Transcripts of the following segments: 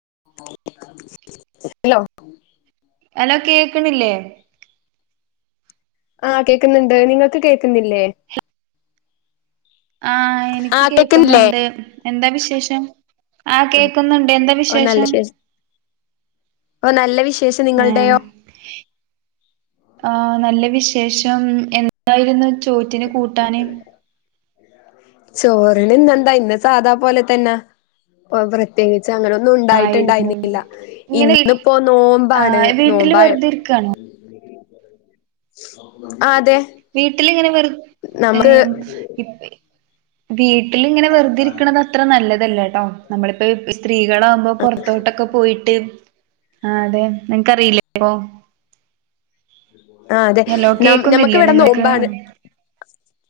Hello hello കേക്ക്ണില്ലേ? ആഹ് കേക്ക്ന്ന്ണ്ട് നിങ്ങക്ക് കേക്ക്ന്നില്ലേ? ആഹ് എനിക്ക് കേക്ക്ന്ന്ണ്ട് എന്താ വിശേഷം? ആഹ് ആ കേക്ക്ന്ന്ണ്ട് എന്താ വിശേഷം? ഓഹ് നല്ല വിഷേ ഏം ആഹ് നല്ല വിഷ് ശേഷം എന്തായിരുന്നു ചോറ്റിന് കൂട്ടാന്? ചോറിന് ഇന്നെന്താ ഇന്ന സാധാ പോലെ തന്നെ പ്രത്യേകി ച്ചങ്ങനൊന്നും ആയിരുന്നുല്ലേ ഉണ്ടായിട്ടുണ്ടായിന്നില്ല ഇങ്ങനെ ഇന്നിപ്പോ നോമ്പാണ് ആഹ് വീട്ടില് നോമ്പ വെറുതെ ഇരിക്കാണോ അതെ വീട്ടിലിങ്ങനെ വെറ് നമുക്ക് ഏഹ് വീട്ട് ട്ടിലിങ്ങെ വെറുതെ ഇരിക്കണത് അത്ര നല്ലതല്ലേ കേട്ടോ നമ്മളിപ്പോ സ്ത്രീകളാകുമ്പോ പൊറത്തോട്ടൊക്കെ പോയിട്ട് ആഹ് അതെ നിനക്ക്റിയില്ലേ ഇപ്പോ ആഹ് അതെ ന നമ്മുക്ക് ഇവിടെ നിങ്ങൾക്ക് നോമ്പാണ്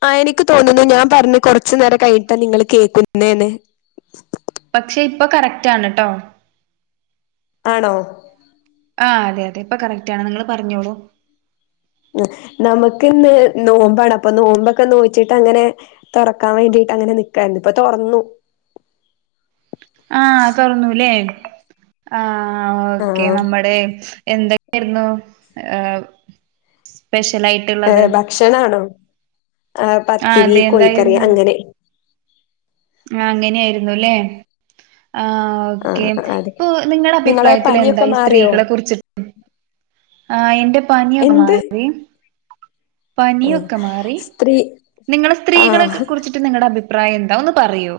ആഹ് എനിക്ക് തോന്നു ഞാൻ പറഞ്ഞ് കൊറച്ചു നേരം കഴിഞ്ഞിട്ടാ നിങ്ങള് കേക്കുന്നെന്ന് പക്ഷേ ഇപ്പോ കറക്റ്റ് ആണ് ട്ടോ ആണോ ആഹ് അതെ അതെ ഇപ്പോ കറക്റ്റ് ആണ് നിങ്ങള് പറഞ്ഞോളൂ നമുക്ക് ഇന്ന് നോമ്പാണ് അപ്പോ നോമ്പൊക്കെ നോറ്റിട്ട് അങ്ങനെ തൊറക്കാൻ വേണ്ടി ട്ടങ്ങനെ നിക്കാരുന്നു ഇപ്പോ തൊറന്നു ആഹ് തുറന്നുല്ലേ ആഹ് ഓക്കെ ആഹ് നമ്മടെ എന്തൊക്കെയാരുന്നു ഏഹ് സ്പെഷ്യലായിട്ട്ള്ളത് ഏഹ് ഭക്ഷണാണോ ആഹ് പത്തിരി കോയിക്കറി അങ്ങനെ അങ്ങനെയാരുന്നു ല്ലേ ആഹ് ഓക്കെ ആഹ് അതെ ഇപ്പോ നിങ്ങടെ നിങ്ങളെ അഭിപ്രായത്തിൽ എന്താ പനിയൊക്കെ ഈ മാറിയോ സ്ത്രീകളെ കുറിച്ചി ആഹ് എന്റെ പനിയൊക്കെ എന്ത് മാറി ആഹ് പനിയൊക്കെ മാറി സ്ത്രീ നിങ്ങള സ്ത്രീകളെക്കെ ആഹ് കുറിച്ചിട്ട് നിങ്ങളുടെ അഭി അഭിപ്രായം എന്താ ഒന്ന് പറയോ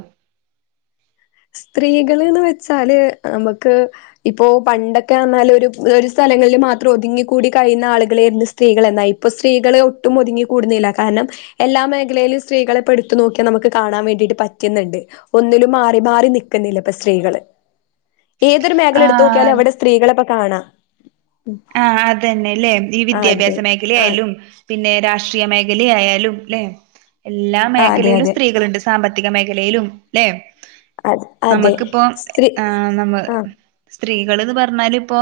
സ്ത്രീകള്ന്ന് വെച്ചാല് നമുക്ക് ഇപ്പോൊ പണ്ടൊക്കെ വന്നല് ഒരു സ് സ്ഥലങ്ങളിൽ മാത്രം ഒതുങ്ങ കൂടി കഴിയുന്ന ആളുകളൾായിരുന്നു സ്ത്രീകൾ എന്നായി ഇപ്പോൾ സ്ത്രീകൾ ഒട്ടും ഒതുങ്ങി കൂടുന്നില്ല കാരണം എല്ലാ മേഖലയിലും സ്ത്രീകളെ പടുത്തു നോക്കിയ നമുക്ക് കാണാൻ വേണ്ടിട്ട് പറ്റുന്നുണ്ട് ഒന്നും റി നക്കുന്നില്ല സ്ത്രീകള് ഏതൊരു മേഖല എടുത്ത് നോക്കിയാലും ആഹ് അവിടെ സ്ത്രീകളെ കാണാം ആ അതന്നെല്ലേ ഈ അതെ വിദ്യാഭ്യാസ ആ മേഖലയാലും പിന്നെ രാഷ്ട്രീയ മേഖല ആയാലും അല്ലെ എല്ലാ അതെ മേഖലയിലും അതെ സ്ത്രീകളുണ്ട് സാമ്പത്തിക മേഖലയിലും അല്ലെ അത് അതെ നമക്കിപ്പോ സ്ത്രീ നമ്മ ആ സ്ത്രീകൾന്ന് പറഞ്ഞാൽ ഇപ്പോൊ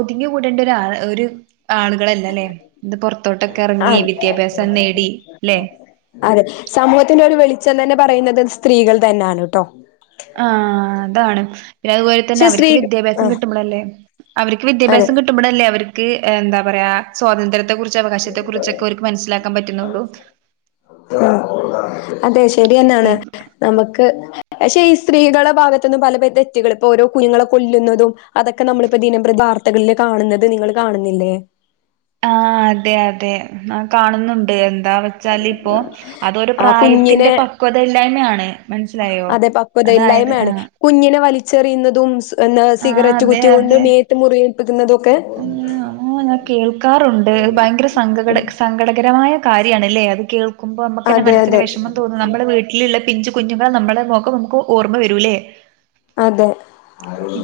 ഒതുങ്ങി കൂടേണ്ടരാൾ ഒരു ആളുകളല്ല അല്ലേ ഇത് പുൊറത്തോട്ടൊക്കെ ഇറങ്ങി അതെ വിദ്യാഭ്യാസം നേടി അല്ലെ അതെ സമൂഹത്തിന്റെ ഒരു വെളിച്ചം തന്നെ പറയുന്നത് സ്ത്രീകൾ തന്നെയാണ് കേട്ടോ ആ അതാണ് പിന്നെ അതുപോലെ തന്നെ പക്ഷെ സ്ത്രീ അവർക്ക് വിദ്യാഭ്യാസം ആഹ് കിട്ടുമ്പോല്ലേ അവർക്ക് അതെ വിദ്യാഭ്യാസ കിട്ടുമ്പോല്ലേ അവർക്ക് എന്താ പറയാ സ്വാതന്ത്ര്യത്തെ കുറിച്ച് അവകാശത്തെ കുറിച്ചൊക്കെ അവർക്ക് മനസ്സിലാക്കാൻ പറ്റുന്നുള്ളൂ ആ അതെ ശരിയന്നാണ് നമുക്ക് പക്ഷെ ഈ സ്ത്രീകള ഭാഗത്തുന്ന് പല പ തെറ്റൾ ഇപ്പോൊ ഓര കുുങ്ങളെ കൊല്ലുന്നതും അതൊക്കെ നമ്മിപ്പോ ദിനം പ്രതി വാർത്തകളില് കാണുന്നത് നിങ്ങൾ കാണുന്നില്ലേ ആ അതെ അതെ നാ കാണുന്നുണ്ട് എന്ത് എന്താ വെച്ചാൽ ഇപ്പോൊ അതൊരു ആ കുഞ്ഞിനെ പ്രായത്തിന്റെ പക്വത ഇല്ലായ്മയാണ് മനസ്സിലായോ അതായത് ല്ലായ്മണ് ആഹ് കുഞ്ഞിന ച്ചെറിയുന്നതും എന്ന ആഹ് സിഗരറ്റ് കുറ്റി കൊണ്ട് മേത്ത് മുറിയിൽപ്പിക്കുന്നതും അ ആ ഞാൻ കേൾക്കാറുണ്ട് ഭയങ്കര സങ്കട സങ്കടകരമായ കാര്യണല്ലേ അത് കേൾുമ്പോ നമുക്ക്നെ അതെ മനസ്സിന് അതെ വിഷമം തോന്നും വീട്ടിലുള്ള പിഞ്ചു കുഞ്ഞുങ്ങളൾ നമ്മള മുഖം നമുക്ക് ഓർമ്മ വരൂല്ലേ അതെ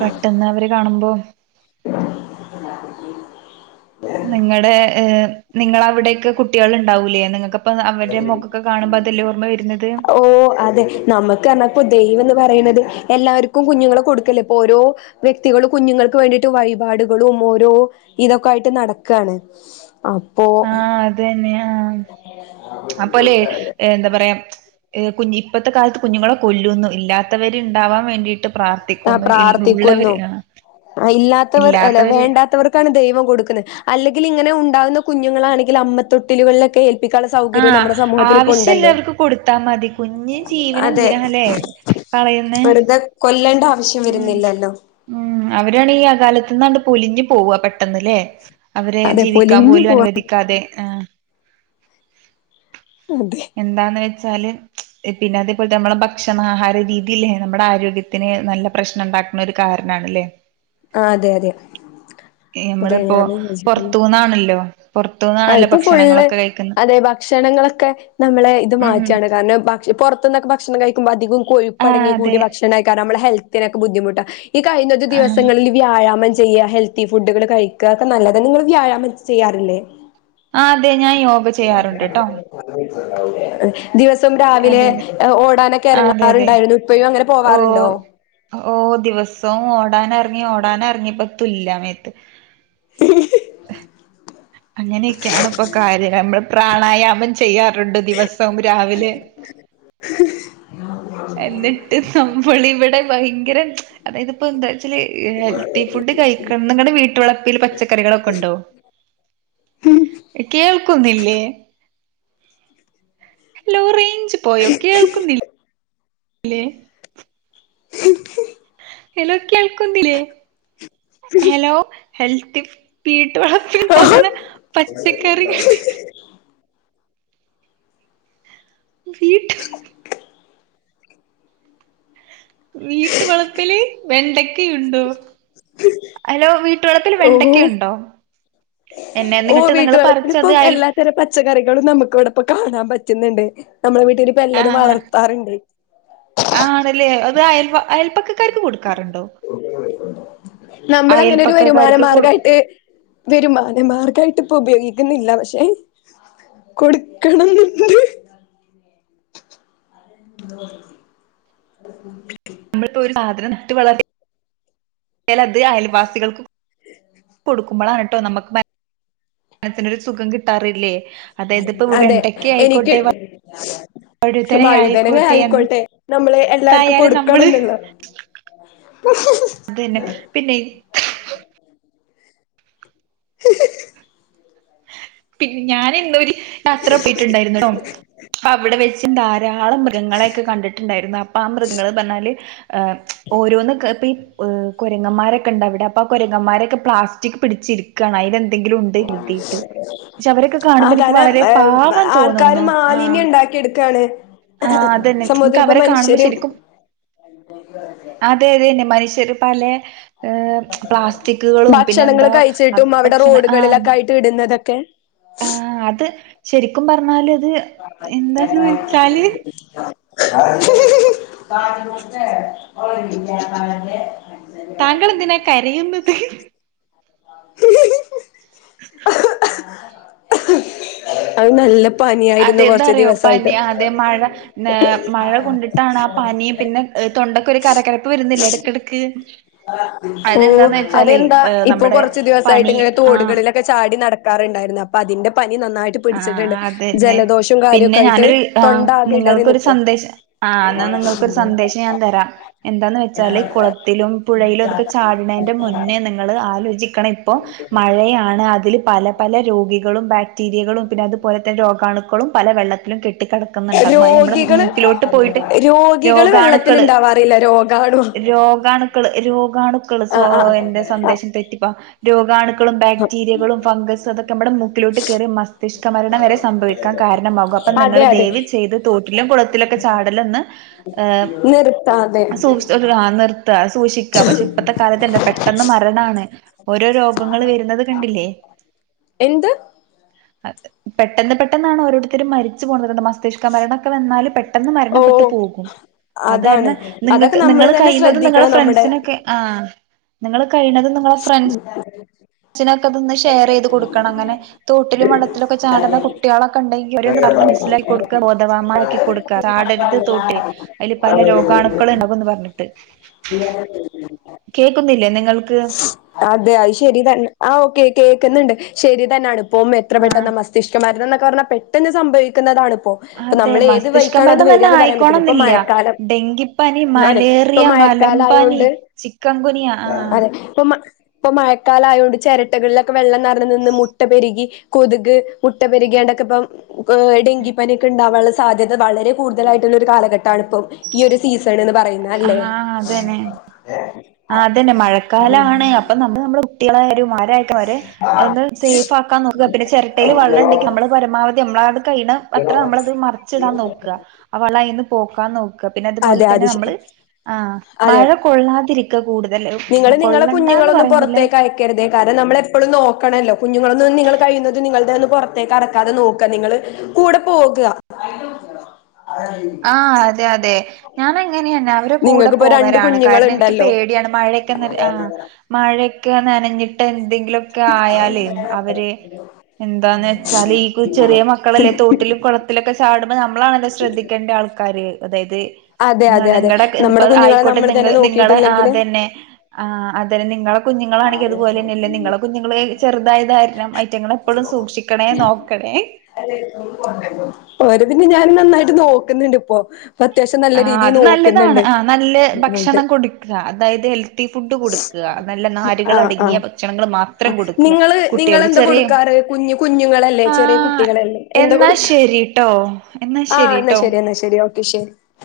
പെട്ടെന്ന് അവര് കാണുമ്പോ [unintelligible] നിങ്ങൾ നിങ്ങൾ അവിടെൊക്കെ കുട്ടികൾ ഉണ്ടാവൂലേ നിങ്ങക്ക്പ്പ അവരുടെ മക്കൊക്കെ കാണുമ്പോ ബദല് ഓർമ്മ വരുന്നത് ഓ അതെ നമുക്ക് നപ്പോ പറയുന്നത് എല്ലാവർക്കും കുഞ്ഞുങ്ങളെ കൊടുക്കല്ലേപ്പോ ഓരോ വ്യക്തികള കുഞ്ഞുൾക്ക് വേണ്ടിട്ട മറ്റു വഴിപാടുകളും ഓരോ ഇതൊക്കെ ആയിട്ട് നടക്കുകയാണ് ആ അത് തന്നെയ ആ അപ്പോല്ലെ എന്താ പറയാ കു ഇപ്പോത്തെ കാലത്ത് കുഞ്ഞുങ്ങളെ കൊല്ലുന്നു ഇല്ലാത്തവര് ഉണ്ടാവാൻ വേണ്ടിയിട്ട് ആ പ്രാർത്ഥിക്കുന്നു. ഇൽ പ്രാർത്ഥിക്കുന്നു ഉള്ളവര് ആഹ് ഇല്ലാത്തവർ അല്ല ഇല്ലാത്തവര് വേണ്ടാത്തവർക്കാണ് ദൈവം കൊടുക്കുന്നത് അല്ലെങ്കിൽ ഇങ്ങനെ ഉണ്ടാവുന്ന കുഞ്ഞുങ്ങളാണെങ്കിൽ അമ്മത്തൊട്ടിലുകളിലൊക്കെ എ ക്ക സൗകര്യം ആഹ് നമ്മുടെ സമൂഹത്തി ഇപ്പ ഉണ്ടല്ലോ ആവശ്യള്ളവർക്ക് കൊടുത്താ മതി കുഞ്ഞ് അതെ ജീവനെന്തിനാല്ലേ കളയുന്നേ വെറുതെ കൊല്ലണ്ട ഉം ഉം അവരാണി ഈ യഥാ കാലത്ത്ന്നാണ്ട് പൊലിഞ്ഞു പോവുക പെട്ടെന്ന് ല്ലേ അവരെ അതെ ജീവിക്കാൻ പൊലിഞ്ഞു പോലും പോവാ അനുവദിക്കാതെ അ അതെ എന്താന്ന് വെ ച്ചാല് പിന്നെ അത് ഇപ്പഴത്ത നമ്മടെ ഭക്ഷണ ആഹാര രീതില്ലേ നമ്മടെ ആരോഗ്യത്തിന് നല്ല പ്രശ്നം ഉണ്ട ണ്ടാക്കണ ഒര് കാരണാണ് ല്ലേ. ആ അതെ അതെ നമ്മള് അതെ ഇപ്പോ ഞാനും യോജിക്കുന്നു പോറത്തൂന്നാണല്ലോ ആ ഇപ്പോ ഫുള്ള് അതെ ഭക്ഷണങ്ങളൊക്കെ ക്ക നമ്മളെ ഇത് ഉം മാറ്റണ് കാരണം ഭ പോറത്തുന്നൊക്കെ ഭക്ഷണം കഴിക്കുമ്പോൾ അധികോം കൊഴുപ്പ് ആഹ് അടങ്ങിയ അതെ കൂടിയ ഭക്ഷണെയ്ക്കാരം അമ്മളെ ഹെൽത്തിനൊക്കെ ബുദ്ധിമുട്ടാ ഈ കഴിഞ്ഞ ഒര് ആഹ് ദിവങ്ങളില് വ്യായാമം ചെ ചെയ്യ ഹെൽത്തി ഫുഡുകള് കഴിക്ക ഒക്കെ നല്ലതാ നിങ്ങള് വ്യായാമം ചെയ്യാറില്ലേ? ആ അതെ ഞാൻ യോഗ ചെയ്യാറ്ണ്ട് ട്ടോ. ദിവസം രാവിലെ അതെ ഓടാനൊക്കെ അതെ അതെ എറങ്ങാറ്ണ്ടായ്രുന്നു. ഇപ്പഴും അങ്ങനെ ഓ പോവാറുണ്ടോ? ഓ ദിവസവും ഓടാന് എറങ്ങി ഓടാന് ഇറങ്ങിയപ്പ തുല്യമേത്ത് അങ്ങനെയൊക്കെയാണ് ഇപ്പോ കാര്യം നമ്മള് പ്രാണായ യാമം ചെയ്യാറുണ്ട് ദിവസം രാവിലെ എന്നിട്ട് [unintelligible] ഫുള്ള് ഇവിടെ ഭയങ്കര അതായത് ഇപ്പോ എന്താച്ചാല് ഹെൽത്തി ഫുഡ് കഴിക്കണന്ന് നിങ്ങള്ടെ വീട്ട് വള ട്ടീൽ പച്ചക്കറികളൊക്കെണ്ടോ കേൾക്കുന്നില്ലേ? ലോ റേഞ്ച് പോയൊ കേൾക്കുന്നില് ല്ലേ? ഹലോ കേൾക്കുന്നില്ലേ ഹലോ ഹെൽത്തി ഫു വീട്ടുവളപ്പിൽ ണ്ടാവുന്ന പച്ചക്കറികള് വീട്ടു വീട്ട് വളപ്പില് വെണ്ടക്കയുണ്ടോ? Hello V ട്ടുവളപ്പില് വെണ്ടക്കയുണ്ടോ? എന്നെ ഓഹ് എന്നിട്ട് നിങ്ങൾ വീട്ടുവളപ്പില് പറിച്ചത് ഇപ്പം അയൽ എല്ലാത്തരം പച്ചക്കറികളും നമുക്ക് ഇവിടെ ഇപ്പ കാണാൻ പറ്റ്ന്ന്ണ്ട്. നമ്മളെ വീട്ടില് ഇപ്പ എല്ലതും ആഹ് വളർത്താറ്ണ്ട്. ആണല്ലേ അത് അയൽവ അയൽപ്പക്കക്കാർക്ക് കൊട്ക്കാറ്ണ്ടോ? നമ്മൾ അങ്ങനെ ഒരു വരുമാന മാർഗമായിട്ട് വരുമാന മാർഗ ഇപ്പയിട്ട് ഇപ്പോ ഉപയോഗിക്കുന്നില്ല. പഷേ കൊടുക്കണംന്ന്ണ്ട്. നമ്മള്പ്പോ ഒരു സാധനം നട്ട് വളർ [unintelligible] അത് അയൽവാസികൾക്കും കൊടുക്കുമ്പോളാണ് ട്ടോ നമുക്ക് മനസ്സിനൊരു സുഖം കിട്ടാറ് ഇല്ലേ അതായത് ഇപ്പോ അതെ വെണ്ടക്ക എനിക്ക് ആയിക്കോട്ടെ വ വഴുതന വഴുതനങ്ങ ആയിക്കോട്ടെ എൻ നമ്മള് എല്ലാർക്കും എന്തായാലും കൊടുക്കണം നമ്മള് എന്നുള്ള അതന്നെ പിന്നെ [unintelligible] പിന്നെ ഞാന് ഇന്ന് ഒരു യാത്ര പോയിട്ടുണ്ടായിരുന്നു ട്ടോ അപ്പ അവിടെ വെച്ച് ധാ രാളം മൃഗങ്ങളെ ഒക്കെ കണ്ടിട്ടുണ്ടായിരുന്നു അപ്പോ ആ മൃഗങ്ങള് പറഞ്ഞാല് ഏ ഓരോന്ന് ഇപ്പ ഈ ഹ് കുരങ്ങന്മാരെക്കണ്ടവിടെ അപ്പ ആ കൊരങ്ങന്മാരൊക്കെ പ്ലാസ്റ്റിക്ക് പിടിച്ചിരിക്കാണ് അതിലെ ന്തെങ്കിലും ഉണ്ട് എഴുതീട്ട് അവരൊക്കെ ആ കാണുമ്പ എനിക്ക് കാരണം വളരെ പാവം ആൾക്കാര് തോന്നുന്നു ആഹ് മാലിന്യം ഉണ്ടാക്കിയെടുക്കാണ് ആഹ് അതന്നെ എൻക്ക് സമൂഹത്തിൽ ഇപ്പ അവരെ കാണുമ്പോ മനുഷ്യര് ശരിക്കും ആയിശരി പലേ ഏർ പ്ലാസ്റ്റിക്കുകളും പിന്നെ ഭക്ഷണങ്ങൾ എന്താ കഴിച്ചിട്ടും അവിടെ ഭക്ഷണ ആ റോഡുകളിലൊക്കെ ആയിട്ട് ഇടുന്നതൊക്കെ ആ അത് ശരിക്കും പറഞ്ഞാല് ആ [inaudible] കാ [inaudible] താങ്കൾ എന്തിനാ കരയുന്നത് അത് നല്ല പനിയായിരുന്നു കൊറച്ച് അതെന്താറിയോ ദിവസായിട്ട് പനി അതെ മഴ നേ തൊണ്ടക്ക് ഒരു കരകരപ്പ് വരുന്നില്ല ഇടക്കിടക്ക് ഓ അതെന്താ ഏഹ് ഇപ്പൊ നമ്മടെ കുറച്ച്ു ദിവസമായിട്ട് പനി ഇങ്ങനെ ആഹ് തോടുകളിലൊക്കെ ചാടി നടക്കാറുണ്ടായിരുന്നു അപ്പൊ അതിന്റെ പനി നന്നായിട്ട് ആ പിടിച്ചിട്ടുണ്ട് അതന്നെ ജലദോഷവും പിന്നെ കാര്യൊക്കെ ആയിട്ട് ഞാനൊരു ആ തൊണ്ട ആകെ ഇടറി നിങ്ങൾക്കൊരു നിക്കാ സന്ദേശം ആ ആ എന്നാ നിങ്ങക്കൊരു സന്ദേശം ഞാൻ തരാം എന്താന്ന് വെച്ചാല് കുളത്തിലും പുഴയിലും ഇതൊക്കെ ചാടുന്നന്റെ മുന്നേ നിങ്ങ ആലോചിക്ക ഇപ്പോ മഴയാണ് അതിൽ പല പല രോഗികളും മീരികളുംന്നെ അതുപോലെന്നെ രോഗാണുളും പല വെള്ളത്തിലും കെട്ടി കിടക്കുന്നുണ്ട നമ്മുടെ രോഗികള് മൂക്കിലോട്ട് പോയിട്ട് രോഗികള് വെള്ളത്തിൽ രോഗാണുക്കള് ഇണ്ടാവാറില്ല രോഗാണു രോഗാണുക്കള് രോഗാണു സ ആഹ് ആഹ് എന്റെ ആഹ് സന്ദേശം തെറ്റിപ്പ രോഗാണുക്കളും ബാക്ടീരിയകളും ഫംഗസും അതൊക്കെ നമ്മുടെ മൂക്കിലോട്ട് കയറി മസ്തിഷ്ക മരണം വരെ സംഭവിക്കാൻ കാരണമാകും അപ്പം നിങ്ങൾ അതെ അതെ ദേവ് ചെയ്ത് തോട്ടിലും കുളത്തിലൊക്കെ ചാട നിർത്താതെ സൂക്ഷ നിർത്ത സൂക്ഷിക്ക പക്ഷെ ഇപ്പത്തെ കാലത്തണ്ട പെട്ടെന്ന് മരണാണ് ഓരോ രോഗങ്ങള് വരുന്നത് കണ്ടില്ലേ എന്ത് പെട്ടെന്ന് പെട്ടെന്നാണ് ഓരോരുത്തരും മരിച്ചു പോകുന്നത് രണ്ട് മാസം മസ്തിഷ്ക മരണമൊക്കെ വന്നാലല് പെട്ടെന്ന് ഓ മരണപ്പെട്ടു പോകും അത് അതാണ് കാരണം അതൊക്കെ നിങ്ങൾക്ക് നമ്മള് നിങ്ങള് തന്നെ കഴിയുന്നത് നിങ്ങളെ ശ്രദ്ധിക്കണം നമ്മടെ ഫ്രണ്ട്സിനൊക്കെ ആ നിങ്ങൾ കഴിഞ്ഞത് നിങ്ങളെ ഫ്രണ്ട്സ്സിനൊക്കെ അതൊന്ന് ഷെയർ ചെയ്ത് കൊടുക്കണം അങ്ങനെ തോട്ടിലും വെള്ളത്തിലുംൊക്കെ ചാടുന്ന കുട്ടികളൊക്കെണ്ടെങ്കി മസ്സിലാക്കടുക്ക ബോധവമാക്കി കൊടുക്കുക പടരുത് തോട്ടെ അതില് പല രോഗാണുക്കൾ ഉണ്ടവന്ന് പറഞ്ഞിട്ട് കേൾക്കുന്നില്ലേ നിങ്ങൾക്ക് അതെ അത് ശരി തന്നെ ആ് ഓക്കെ കേക്കുന്നുണ്ട് ശരി തന്നൊണ് ഇപ്പ എത്ര ആഹ് പെട്ടെന്ന് മസ്തിഷ്കമാരണം എന്നൊക്ക പറാഞാൽ പെട്ടെന്ന് സംഭവിക്കുന്നതാണ് അതെ നമ്മൾ ഏത് മസ്തിഷ്ക വൈിക്കാണ് അത് മരണം തന്നെ വരിന്ന് പറയാൻ പറ്റില്ല ഇപ്പ ആയിക്കോണംന്നില്ല മഴക്കാലം ഡെങ്കിപ്പനി അതെ മലേറിയ മലമ്പനി മഴക്കാലമായോണ്ട് ചിക്കൻ ഗുനിയ ആഹ് അതെ ഇപ്പ ഇപ്പൊ മഴക്കാലയതുകൊണ്ട് ചിരട്ടകളിലൊക്കെ വെള്ളം നിറഞ്ഞു നിന്ന് മുട്ട പെരുകി കൊതുക് കുറ്റപ്പെരുകേണ്ടൊക്കെ ഇപ്പം ഡെങ്കിപ്പനിയൊക്കെ ഉണ്ടാകാനുള്ള സാധ്യത വളരെ കൂടുതലായിട്ടുള്ളൊ ഒരു കാലഘട്ടമാണ് ഇപ്പം ഈ ഒരു സീസൺന്ന് പറയുന്ന അല്ലേ ആഹ് അതന്നെ ആ അതന്നെ മഴക്കാലാണ് അപ്പൊ നമ്മള് നമ്മുടെ കുട്ടികളായ ഓരോത്തരെ ഒന്ന് സേഫ്ക്കാൻ നോുക പിന്നെ ചിരട്ടയിൽ വെള്ളമുണ്ടെങ്കിൽ നമ്മള് പരമാവധി നമ്മള അത്ര നമ്മൾ ഇത് മറിച്ചിടാൻ നോക്ക് പോക്കാൻ നോക്കുക പിന്നെ അതുപോലെ അതെ തന്നെ അത് നമ്മൾ ശരി ആ മഴ കൊള്ളാതിരിക്ക കൂടുതല് നിങ്ങള്ൾ നിങ്ങളെ കൊള്ളണ്ടാന്ന് കുഞ്ഞുങ്ങളൊന്നും പറയുന്നില്ല പുറത്തേക്ക് അയക്കരുതേ കാരണം നമ്മൾ എപ്പോഴും നോക്കണല്ലോ കുഞ്ഞുങ്ങളൊന്ന നിങ്ങ കഴിയുന്നത് നിങ്ങളുടെ ഒന്ന് പുറത്തേക്ക് അടക്കാതെ നോക്കുക നിങ്ങള് കൂടെ പോകുക ആ അതെ അതെ ഞാാന അങ്ങനെയന്നെ അവരെ കൂടെ നിങ്ങൾക്കിപ്പോ രണ്ട് പോവരാണ് കാരണം എനിക്ക് കുഞ്ഞുങ്ങളുണ്ടല്ലോ പേടിയാണ് മഴയൊക്കെ ആ മഴ നനഞ്ഞിട്ട് എന്തെങ്കിലുമൊക്കെ ആയാലും അവര് എന്താന്ന് വെച്ചാൽ ഈ ചെറിയ മക്കളല്ലേ തോട്ടിലും കുളത്തിലൊക്കെ ചാടുമ്പോൾ നമ്മളാണല്ലോ ശ്രദ്ധിക്കേണ്ട ആൾക്കാര് അതായത് അതെ അതെ അതെ നിങ്ങടെ ഇപ്പൊ നമ്മുടെ കുഞ്ഞുങ്ങളെ ആയിക്കോട്ടെ നി നമ്മൾ തന്നെ നിങ്ങളെ നിങ്ങടെ ആ നോക്കിയിട്ടില്ലെങ്കില് അത് തന്നെ ആ അതം നിങ്ങളെ കുഞ്ഞുങ്ങളാണെങ്ക അതുപല തന്നെല്ല നിങ്ങളെ കുഞ്ഞുങ്ങള്ൾ ചെറുതായ കാരണം ഐറ്റങ്ങൾ എപ്പോഴും സൂക്ഷിക്കണേ നോക്കണേ ഓരെപിന്നെ ഞാനും നന്നായിട്ട് നോക്കുന്ന്ണ്ട് പ്പോ ആ അത് നല്ലതാണ് ആ നല്ല അതെ ഭക്ഷണം കൊടുക്ക അതായത് ഹെൽത്തി ഫുഡ് കൊടുക്ക നല്ല നാരുകൾ ആഹ് അടങ്ങിയ ഭക്ഷണങ്ങൾ മാത്രം കൊടുക്ക കു ങ്ങളെ ന്താ കൊടുക്കാറ് കുഞ്ഞു കുഞ്ഞുങ്ങളല്ലേ ചെറ്യേ ആഹ് കുട്ടികളല്ലേ എന്താ എന്നാ കൊട്ക്കാ ശരിട്ടോ എന്നാ ആഹ് ന്നാ ശരിട്ടോ ശരി എന്നാ ശരി ഓക്കെ ശരി